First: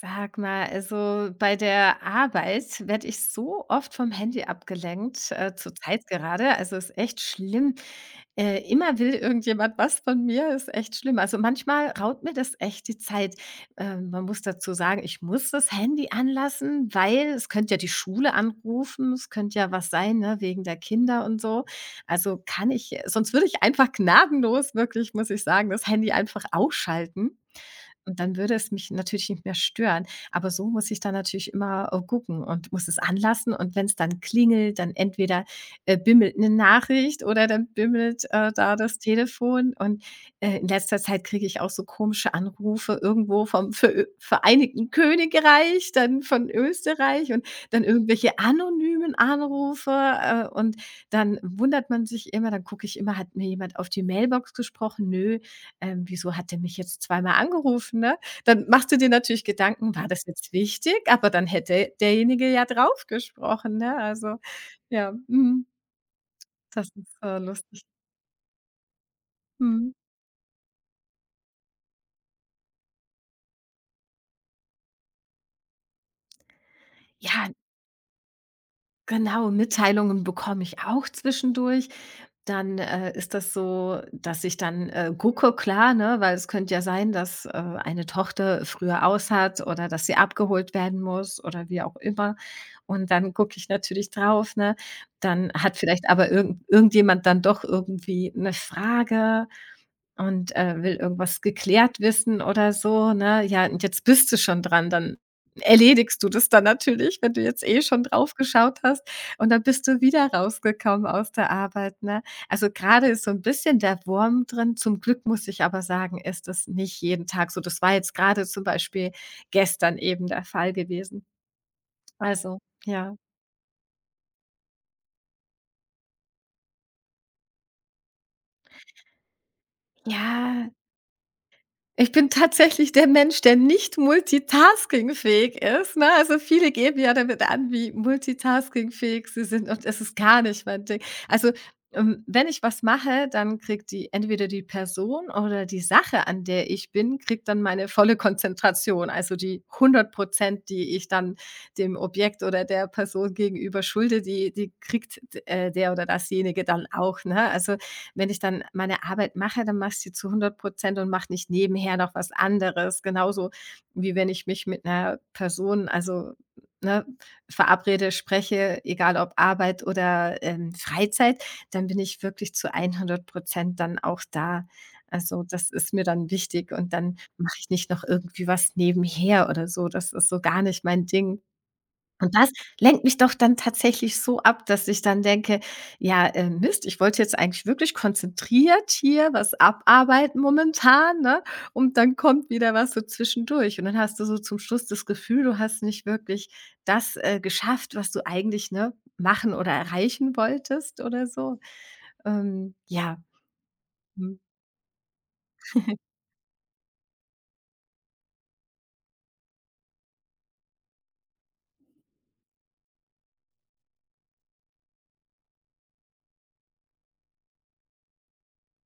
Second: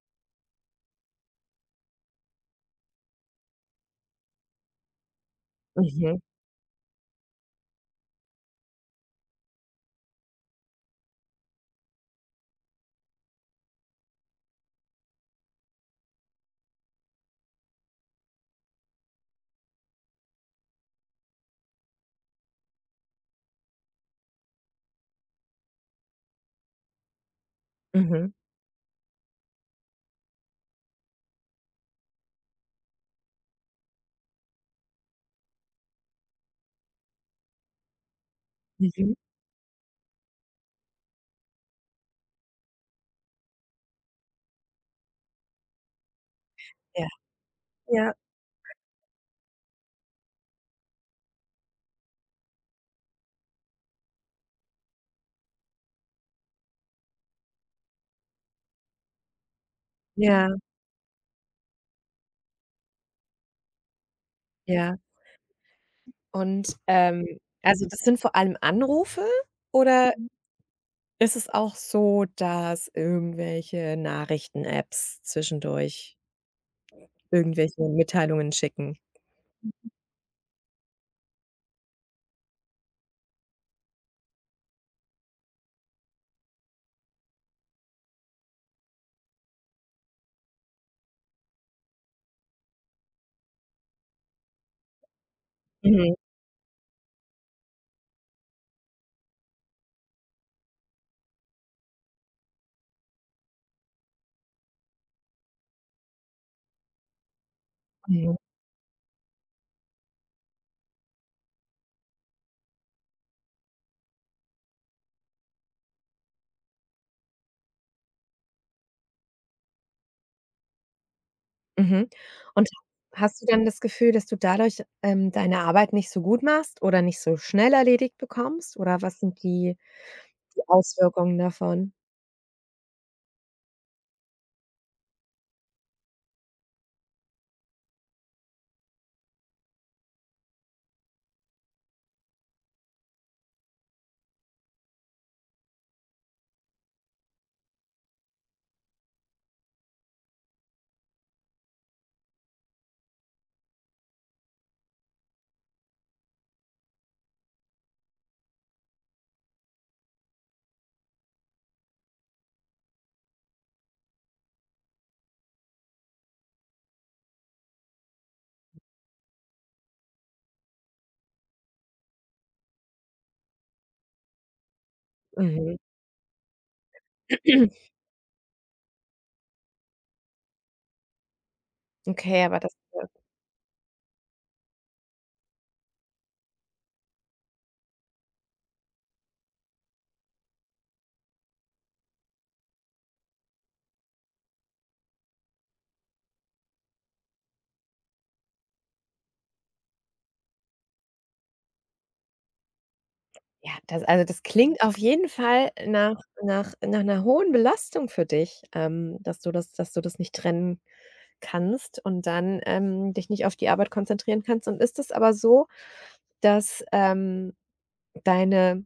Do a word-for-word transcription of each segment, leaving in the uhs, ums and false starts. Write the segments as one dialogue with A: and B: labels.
A: Sag mal, also bei der Arbeit werde ich so oft vom Handy abgelenkt, äh, zurzeit
B: Mhm,
A: gerade. Also ist echt schlimm. Äh, immer will irgendjemand was von mir, ist echt schlimm. Also manchmal raut mir das echt die Zeit. Äh, man muss dazu sagen, ich muss das Handy anlassen, weil es könnte ja die Schule anrufen, es könnte ja was sein, ne, wegen der Kinder und so. Also kann ich, sonst würde ich einfach gnadenlos, wirklich, muss ich sagen, das Handy einfach ausschalten. Und
B: mhm,
A: dann würde es mich natürlich nicht mehr stören. Aber so muss ich dann natürlich immer, äh, gucken und muss es anlassen. Und wenn es dann klingelt, dann entweder, äh, bimmelt eine Nachricht oder dann bimmelt, äh, da das
B: mhm.
A: Telefon. Und, äh, in letzter Zeit kriege ich auch so komische Anrufe irgendwo vom Verö Vereinigten Königreich, dann von
B: Ja.
A: Österreich und dann
B: Ja,
A: irgendwelche anonymen Anrufe, äh, und dann wundert man sich immer, dann gucke ich immer: „Hat mir jemand auf die Mailbox gesprochen?" Nö ähm, Wieso hat der mich jetzt zweimal angerufen, ne? Dann machst du dir natürlich Gedanken, war das
B: ja,
A: jetzt wichtig? Aber dann hätte derjenige ja drauf gesprochen, ne? Also,
B: ja.
A: ja, mhm.
B: Und,
A: Das ist,
B: ähm,
A: äh, lustig.
B: also, das sind vor allem Anrufe
A: Mhm.
B: oder. Mhm. Ist es auch so, dass irgendwelche Nachrichten-Apps zwischendurch
A: Ja,
B: irgendwelche Mitteilungen schicken?
A: Genau, Mitteilungen bekomme ich auch zwischendurch. Dann, äh, ist das so, dass ich dann, äh, gucke, klar, ne, weil es könnte ja sein, dass, äh, eine Tochter früher aus hat oder dass sie abgeholt werden muss oder wie auch immer. Und dann gucke ich natürlich drauf, ne? Dann hat vielleicht
B: Mhm,
A: aber irgend irgendjemand dann doch irgendwie eine Frage und, äh, will irgendwas geklärt wissen oder so, ne? Ja, und jetzt bist du schon dran, dann erledigst du das dann natürlich, wenn du jetzt eh schon drauf
B: mhm,
A: geschaut hast und dann bist du wieder rausgekommen aus der Arbeit, ne? Also, gerade ist so ein bisschen der Wurm drin. Zum Glück muss ich aber sagen, ist das nicht jeden Tag so. Das war jetzt gerade zum Beispiel gestern eben der Fall gewesen.
B: mhm.
A: Also,
B: Und
A: ja.
B: hast du dann das Gefühl, dass du dadurch, ähm, deine Arbeit nicht so gut machst oder nicht so schnell erledigt bekommst oder was sind die die
A: Ja.
B: Auswirkungen davon?
A: Ich bin tatsächlich der Mensch, der nicht multitaskingfähig ist, ne? Also, viele geben ja damit an, wie multitaskingfähig sie sind und es ist gar nicht mein Ding. Also, ähm, wenn ich was mache, dann kriegt die entweder die Person oder die Sache, an der ich bin, kriegt dann meine volle Konzentration, also die hundert Prozent, die ich dann dem Objekt oder der Person gegenüber schulde, die die kriegt äh, der oder dasjenige dann auch, ne? Also, wenn ich dann meine Arbeit mache, dann mache ich sie zu hundert Prozent und mache nicht nebenher noch was anderes. Genauso wie wenn ich mich mit einer Person, also, ne, verabrede, spreche, egal ob Arbeit oder, ähm, Freizeit, dann bin ich wirklich zu hundert Prozent dann auch da. Also, das
B: Mhm.
A: ist mir dann wichtig und dann mache ich nicht noch irgendwie was nebenher oder so. Das ist so gar nicht mein Ding. Und
B: Okay,
A: das
B: aber das
A: lenkt
B: äh,
A: mich doch dann tatsächlich so ab, dass ich dann denke: „Ja, äh, Mist, ich wollte jetzt eigentlich wirklich konzentriert hier was abarbeiten momentan", ne? Und dann kommt wieder was so zwischendurch. Und dann hast du so zum Schluss das Gefühl, du hast nicht wirklich das, äh, geschafft, was du eigentlich, ne, machen oder erreichen wolltest oder so. Ähm, ja,
B: Ja, das also,
A: mhm.
B: das klingt auf jeden Fall nach nach nach einer hohen Belastung für dich, ähm, dass du das dass du das nicht trennen kannst und dann, ähm, dich nicht auf die Arbeit konzentrieren kannst. Und ist es aber so, dass, ähm, deine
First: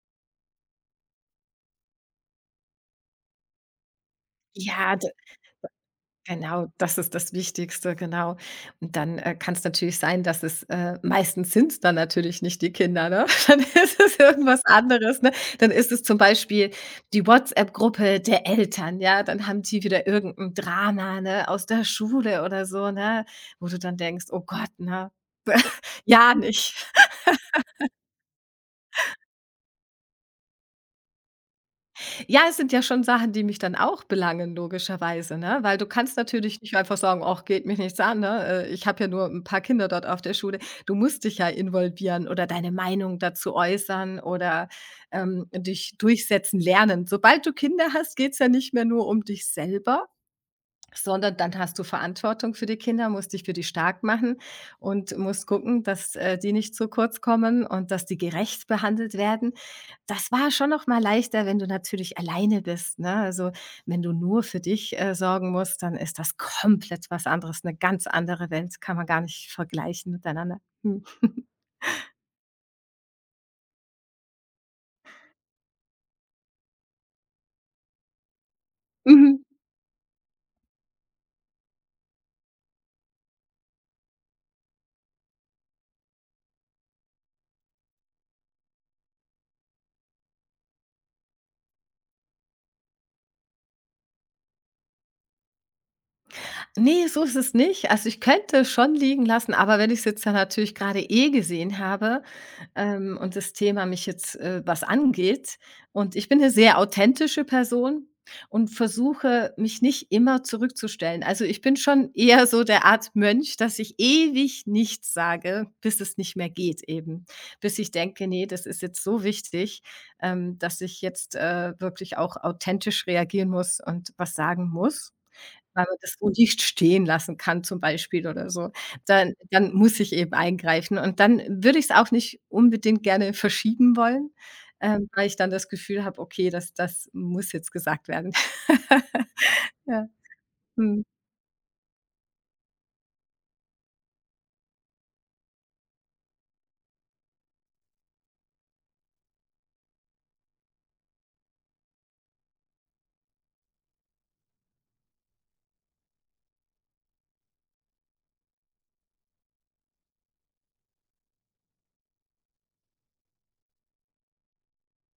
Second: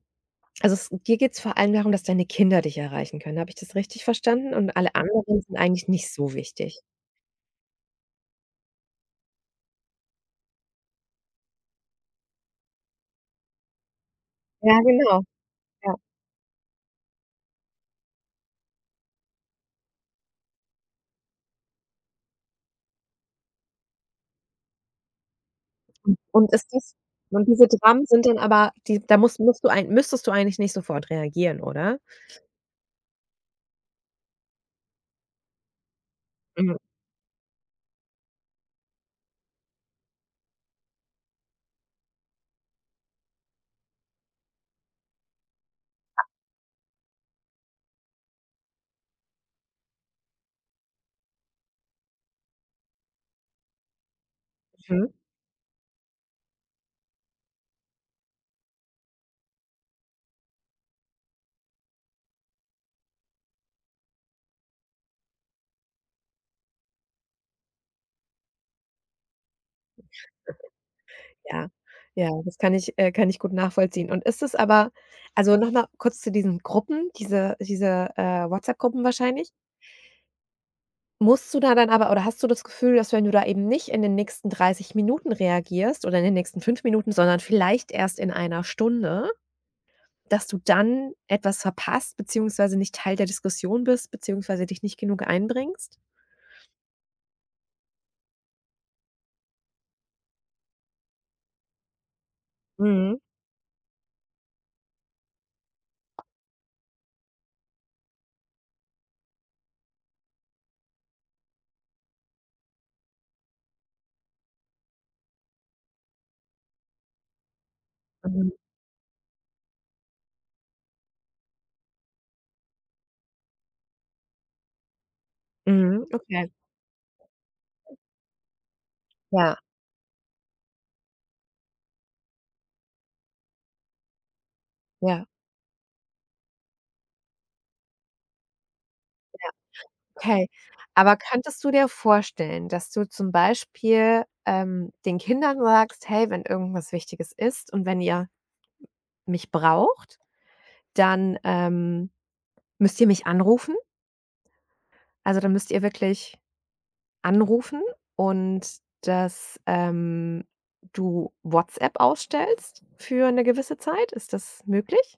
B: also, es dir geht es vor allem darum, dass deine Kinder dich erreichen können. Habe ich das richtig verstanden? Und alle
A: Ja,
B: anderen sind eigentlich nicht so
A: Genau,
B: wichtig?
A: das ist das Wichtigste, genau. Und dann, äh, kann es natürlich sein, dass es äh, meistens sind's dann natürlich nicht die Kinder, ne? Dann ist es irgendwas
B: Ja,
A: anderes,
B: genau,
A: ne? Dann ist
B: ja.
A: es zum Beispiel die WhatsApp-Gruppe der Eltern, ja? Dann haben die wieder irgendein Drama, ne, aus der Schule oder so, ne, wo du dann denkst: „Oh Gott, ne?
B: Und
A: Ja
B: und ist
A: nicht."
B: das und diese Dramen sind dann aber, die da musst musst du ein müsstest du eigentlich nicht sofort reagieren, oder?
A: Ja, es sind ja schon Sachen, die mich dann auch belangen, logischerweise, ne? Weil du kannst natürlich nicht
B: Mhm,
A: einfach sagen: „Ach, geht mich nichts an, ne? Äh, ich habe ja nur ein paar Kinder dort auf der Schule." Du musst dich ja involvieren oder deine Meinung dazu äußern oder, ähm, dich durchsetzen lernen. Sobald du Kinder hast, geht's ja nicht mehr nur um dich selber, sondern dann hast du Verantwortung für die Kinder, musst dich für die stark machen
B: mhm.
A: und musst gucken, dass, äh, die nicht zu kurz kommen und dass die gerecht behandelt werden. Das war schon noch mal leichter, wenn du natürlich alleine bist, ne? Also, wenn du nur für dich, äh, sorgen musst, dann ist das komplett was anderes, eine ganz andere Welt, kann man gar nicht vergleichen miteinander. Mhm.
B: Ja, ja, das kann ich äh, kann ich gut nachvollziehen. Und ist es aber Also, nochmal kurz zu diesen Gruppen, diese diese, äh, WhatsApp-Gruppen
A: Mhm.
B: wahrscheinlich. Musst du da dann aber oder hast du das Gefühl, dass wenn du da eben nicht in den nächsten dreißig Minuten reagierst oder in den nächsten fünf Minuten, sondern vielleicht erst in einer Stunde, dass du dann etwas verpasst, beziehungsweise nicht Teil der Diskussion bist, beziehungsweise dich nicht genug einbringst?
A: Nee, so ist es nicht. Also, ich könnte es schon liegen lassen, aber wenn ich es jetzt dann natürlich gerade eh gesehen habe, ähm,
B: Mhm.
A: und das Thema mich jetzt, äh, was angeht und ich bin eine sehr authentische Person und versuche, mich nicht immer zurückzustellen. Also, ich bin schon eher so der Art Mönch, dass ich ewig nichts sage, bis es nicht mehr geht eben. Bis ich denke: nee,
B: Mhm.
A: das ist jetzt so wichtig, ähm, dass ich jetzt, äh, wirklich auch authentisch reagieren muss und was sagen muss." weil man
B: Mhm.
A: das so
B: Okay.
A: nicht stehen lassen kann zum Beispiel oder so. Dann
B: Ja,
A: dann muss ich eben eingreifen und dann würde ich's auch nicht unbedingt gerne verschieben wollen, ähm, weil
B: ja,
A: ich dann das Gefühl habe: „Okay, das das muss jetzt gesagt werden."
B: ja.
A: Ja,
B: Okay,
A: mhm.
B: aber könntest du dir vorstellen, dass du zum Beispiel, ähm, den Kindern sagst: „Hey, wenn irgendwas Wichtiges ist und wenn ihr mich braucht, dann, ähm, müsst ihr mich anrufen. Also, dann müsst ihr wirklich anrufen“ und dass, ähm, du WhatsApp ausstellst für eine gewisse Zeit. Ist das möglich?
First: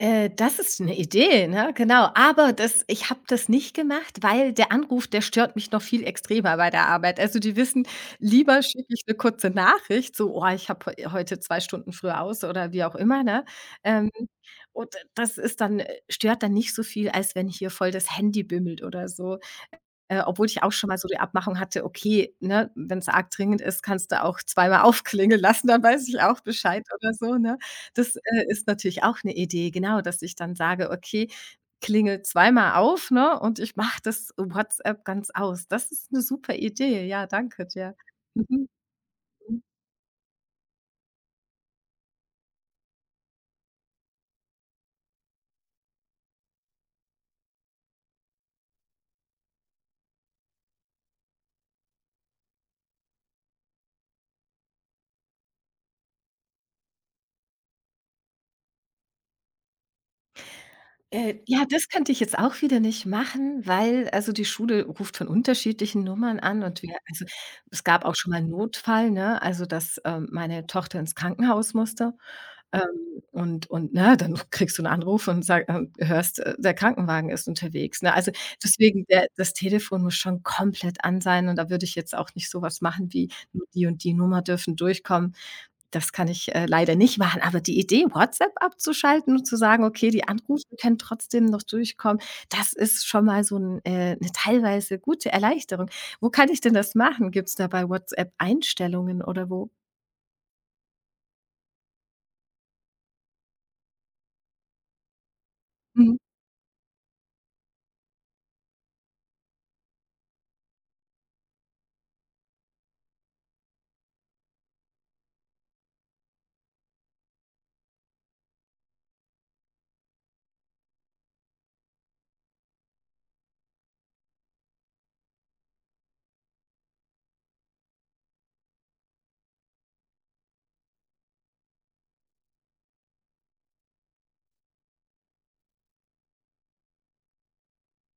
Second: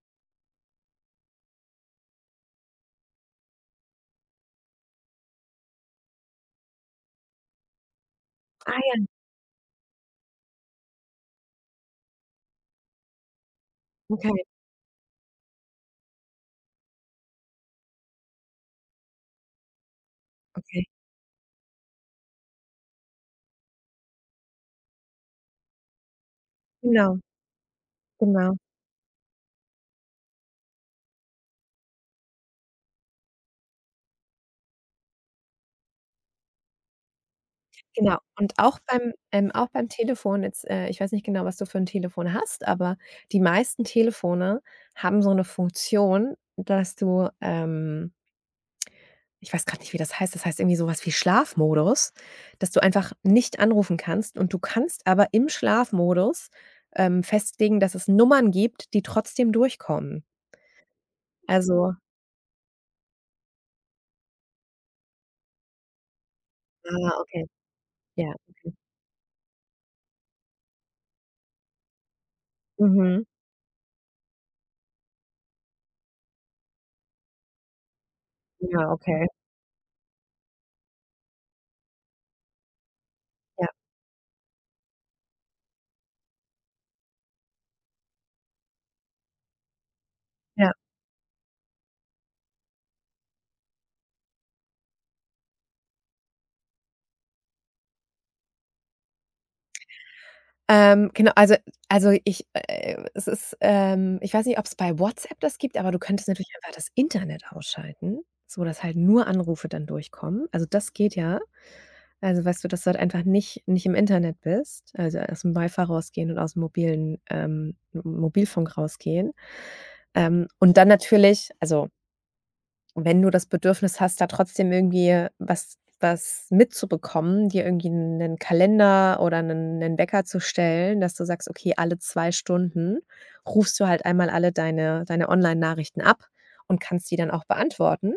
A: Äh, das ist 'ne Idee, ne? Genau. Aber das ich habe das nicht gemacht, weil der Anruf, der stört mich noch viel extremer bei der Arbeit. Also, die wissen, lieber
B: Ah
A: schicke ich
B: ja,
A: 'ne kurze Nachricht, so: „Oh, ich habe heu heute zwei Stunden früher aus" oder wie auch immer, ne? Ähm,
B: okay,
A: und das ist dann äh, stört dann nicht so viel, als wenn hier voll das Handy bimmelt oder so. Äh, obwohl ich auch
B: okay.
A: schon mal so die Abmachung hatte, okay, ne, wenn es arg dringend ist, kannst du auch zweimal aufklingeln lassen, dann weiß ich auch Bescheid oder
B: Genau,
A: so, ne? Das, äh,
B: genau.
A: ist natürlich auch eine Idee, genau, dass ich dann sage: „Okay, klingel zweimal auf, ne, und ich mache das WhatsApp ganz aus." Das ist eine super Idee. Ja, danke dir.
B: Genau. Und
A: Mhm.
B: auch beim ähm, auch beim Telefon jetzt, äh ich weiß nicht genau, was du für ein Telefon hast, aber die meisten Telefone haben so eine Funktion, dass du, ähm ich weiß gerade nicht, wie das heißt. Das heißt irgendwie sowas wie Schlafmodus, dass du einfach nicht anrufen kannst und du kannst aber im Schlafmodus, ähm, festlegen, dass es Nummern gibt, die trotzdem durchkommen.
A: Äh, ja, das
B: Also
A: könnte ich jetzt auch wieder nicht machen, weil also die Schule ruft von unterschiedlichen Nummern an und wir
B: ah,
A: also,
B: okay.
A: es gab auch
B: Ja,
A: schon mal 'n
B: okay.
A: Notfall, ne, also, dass, ähm, meine Tochter ins Krankenhaus musste, ähm,
B: Mhm.
A: und und, ne, dann kriegst du 'n Anruf und sag ähm, hörst, äh, der Krankenwagen ist unterwegs, ne? Also,
B: Ja,
A: deswegen
B: okay.
A: der das Telefon muss schon komplett an sein und da würde ich jetzt auch nicht so was machen wie nur
B: Ja.
A: die und die Nummer dürfen durchkommen. Das kann ich, äh, leider nicht machen, aber die Idee, WhatsApp abzuschalten und zu sagen: „Okay, die Anrufe
B: Ja.
A: können trotzdem noch durchkommen", das ist schon mal so 'n äh, 'ne teilweise gute Erleichterung. Wo kann ich denn das machen? Gibt's da bei WhatsApp Einstellungen oder wo?
B: Ähm, genau, also also ich äh, es ist, ähm ich weiß nicht, ob's bei WhatsApp das gibt, aber du
A: Mhm.
B: könntest natürlich einfach das Internet ausschalten, sodass halt nur Anrufe dann durchkommen. Also, das geht ja. Also, weißt du, dass du halt einfach nicht nicht im Internet bist, also aus'm fi rausgehen und aus'm mobilen ähm, M Mobilfunk rausgehen. Ähm, und dann natürlich also und wenn du das Bedürfnis hast, da trotzdem irgendwie was was mitzubekommen, dir irgendwie einen Kalender oder einen 'nen Wecker zu stellen, dass du sagst: „Okay, alle zwei Stunden rufst du halt einmal alle deine deine Online-Nachrichten ab und kannst die dann auch beantworten.“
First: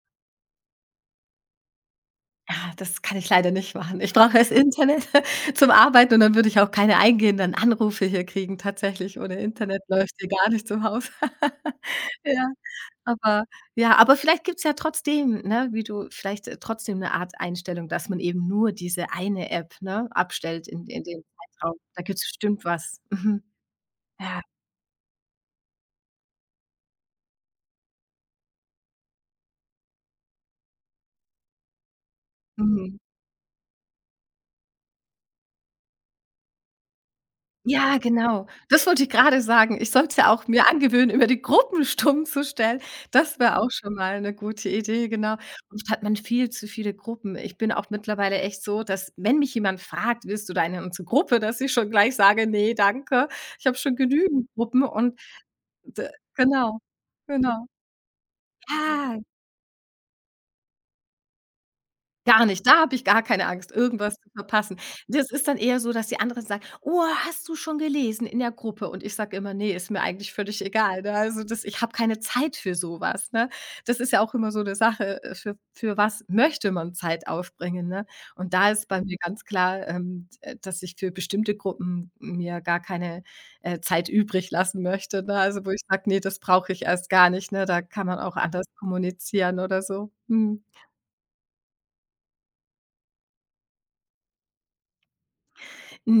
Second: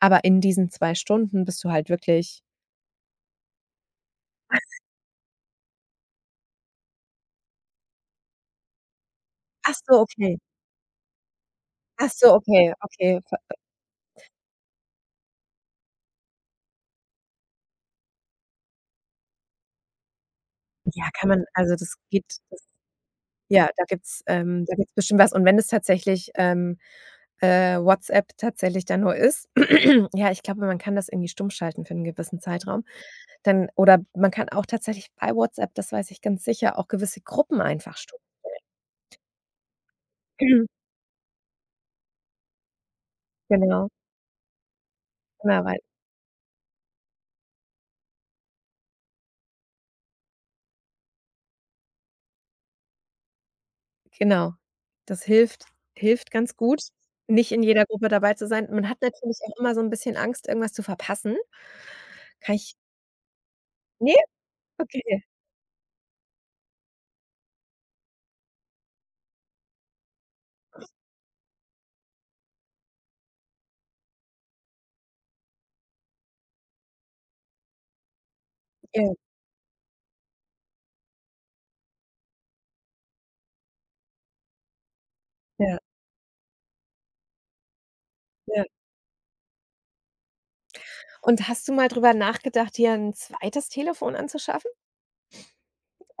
B: Aber in diesen zwei Stunden bist du halt wirklich.
A: Ah, das kann ich leider nicht machen. Ich brauche das Internet zum Arbeiten und dann würde ich auch keine eingehenden Anrufe hier kriegen. Tatsächlich, ohne
B: Ach
A: Internet
B: so,
A: läuft hier
B: okay.
A: gar nichts im Haus.
B: Ach so,
A: Ja.
B: okay, okay.
A: Aber
B: Ver
A: ja, aber vielleicht gibt's ja trotzdem, ne, wie du vielleicht, äh, trotzdem 'ne Art Einstellung, dass man eben nur diese eine App, ne, abstellt in in
B: ja,
A: dem
B: kann man
A: Zeitraum.
B: also, das
A: Da gibt's
B: geht.
A: bestimmt was. Mhm.
B: Ja, da gibt's
A: Ja.
B: ähm, da gibt's bestimmt was. Und wenn es tatsächlich, ähm, äh, WhatsApp tatsächlich dann nur ist. Ja, ich glaube, man kann das irgendwie stumm schalten für einen gewissen Zeitraum.
A: Mhm.
B: Dann oder man kann auch tatsächlich bei WhatsApp, das weiß ich ganz sicher, auch gewisse Gruppen einfach
A: Ja,
B: stumm.
A: genau. Das wollte ich grade sagen. Ich sollte ja auch mir angewöhnen, immer die Gruppen stumm zu stellen. Das wäre auch
B: Genau,
A: schon mal 'ne gute Idee, genau.
B: genau, weil
A: Oft hat man viel zu viele Gruppen. Ich bin auch mittlerweile echt so, dass wenn mich jemand fragt: „Willst du da in unsere Gruppe?", dass ich schon gleich sage: „Ne, danke. Ich habe schon genügend
B: genau.
A: Gruppen und"
B: Das hilft
A: D
B: hilft ganz
A: genau,
B: gut, nicht in
A: genau.
B: jeder Gruppe dabei zu sein. Man hat
A: Ja,
B: natürlich auch immer so ein bisschen Angst, irgendwas zu verpassen.
A: Gar
B: Kann
A: nicht, da
B: ich,
A: habe ich gar keine Angst, irgendwas
B: ne?
A: zu verpassen.
B: Okay.
A: Das ist dann eher so, dass die anderen sagen: „Oh, hast du schon gelesen in der Gruppe?" Und ich sage immer: „Ne, ist mir eigentlich völlig egal", ne? Also, das ich habe keine Zeit für so was, ne? Das ist ja auch immer so 'ne Sache, äh, für für was möchte man Zeit aufbringen, ne? Und da ist bei
B: Ja,
A: mir ganz klar, ähm, d dass ich für bestimmte Gruppen mir gar keine, äh, Zeit übrig lassen möchte, ne? Also, wo
B: ja,
A: ich sage: „Ne, das brauche ich erst gar nicht", ne? Da kann man auch
B: ja.
A: anders kommunizieren oder so. Mhm.
B: Und hast du mal drüber nachgedacht, dir 'n zweites Telefon anzuschaffen?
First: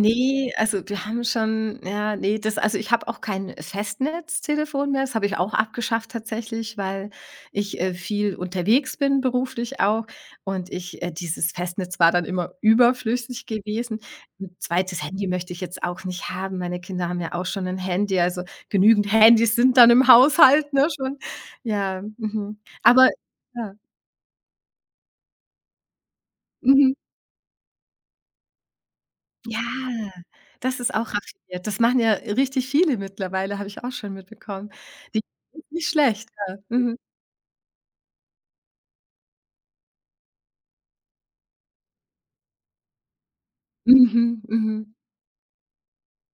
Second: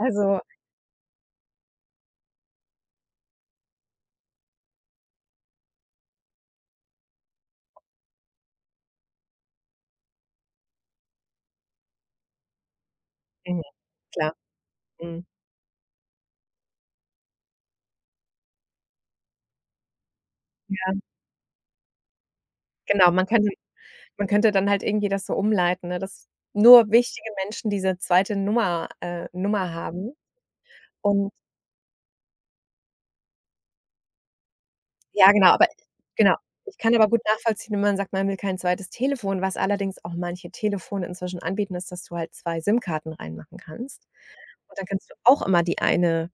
B: Also
A: also wir haben schon ja, ne, das also ich habe auch kein Festnetztelefon mehr. Das habe ich auch abgeschafft tatsächlich, weil ich, äh, viel unterwegs bin, beruflich auch und ich äh, dieses Festnetz war dann immer überflüssig
B: mhm,
A: gewesen.
B: klar.
A: Ein zweites
B: Mhm.
A: Handy möchte ich jetzt auch nicht haben. Meine Kinder haben ja auch schon ein Handy, also genügend Handys sind dann im Haushalt, ne,
B: Ja,
A: schon. Ja, mhm. Aber
B: genau. Man könnte
A: ja,
B: man könnte dann halt irgendwie das so umleiten, ne, dass nur
A: mhm.
B: wichtige Menschen diese zweite Nummer äh,
A: Ja,
B: Nummer haben.
A: das ist auch
B: Und
A: raffiniert. Das machen ja richtig viele mittlerweile, habe ich auch schon mitbekommen. Die
B: ja, genau,
A: sind
B: aber
A: nicht schlecht,
B: genau.
A: ja.
B: Ich kann
A: Mhm.
B: aber gut nachvollziehen, wenn man sagt, man will kein zweites Telefon. Was allerdings auch manche Telefone inzwischen anbieten, ist, dass du halt zwei SIM-Karten reinmachen kannst.
A: Mhm,
B: Und dann
A: mhm.
B: kannst du auch immer die eine,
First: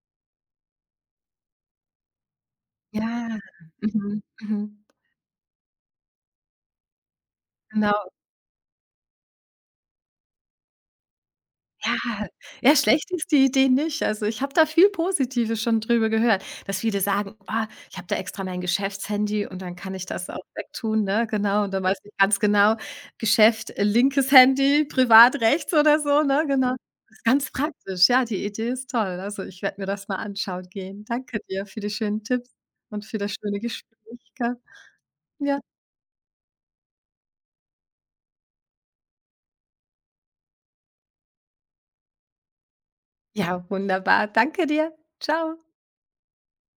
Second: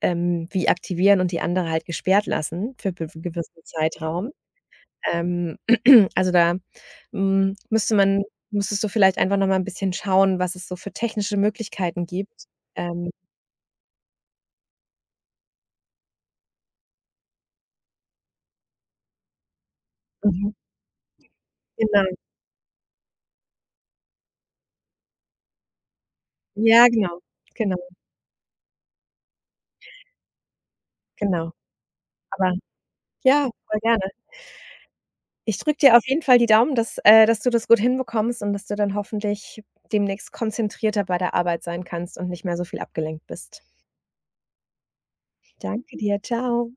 B: ähm, wie aktivieren und die andere halt gesperrt lassen für be
A: Ja.
B: gewissen
A: Mhm,
B: Zeitraum.
A: mhm.
B: Ähm, also, da, hm, müsste
A: Genau.
B: man müsstest du vielleicht einfach noch mal 'n bisschen schauen, was es so für technische Möglichkeiten
A: Ja,
B: gibt.
A: ja,
B: Ähm,
A: schlecht ist die Idee nicht. Also, ich habe da viel Positives schon drüber gehört, dass viele sagen: „Ah, ich habe da extra mein Geschäftshandy und dann kann ich das auch
B: mhm,
A: wegtun", ne? Genau, und dann weiß
B: genau.
A: ich ganz genau, Geschäft, äh, linkes Handy, privat rechts oder so, ne? Genau.
B: Ja,
A: Das
B: genau,
A: Ist ganz
B: genau,
A: praktisch. Ja, die Idee ist toll. Also, ich werde mir das mal anschauen gehen. Danke
B: genau.
A: dir für die schönen Tipps
B: Aber
A: und für das
B: ja,
A: schöne
B: voll
A: Gespräch,
B: gerne.
A: gell?
B: Ich
A: Ja.
B: drücke dir auf jeden Fall die Daumen, dass äh, dass du das gut hinbekommst und dass du dann hoffentlich demnächst konzentrierter bei der Arbeit sein kannst und nicht mehr so viel abgelenkt
A: Ja,
B: bist.
A: wunderbar. Danke dir. Ciao.
B: Danke dir. Ciao.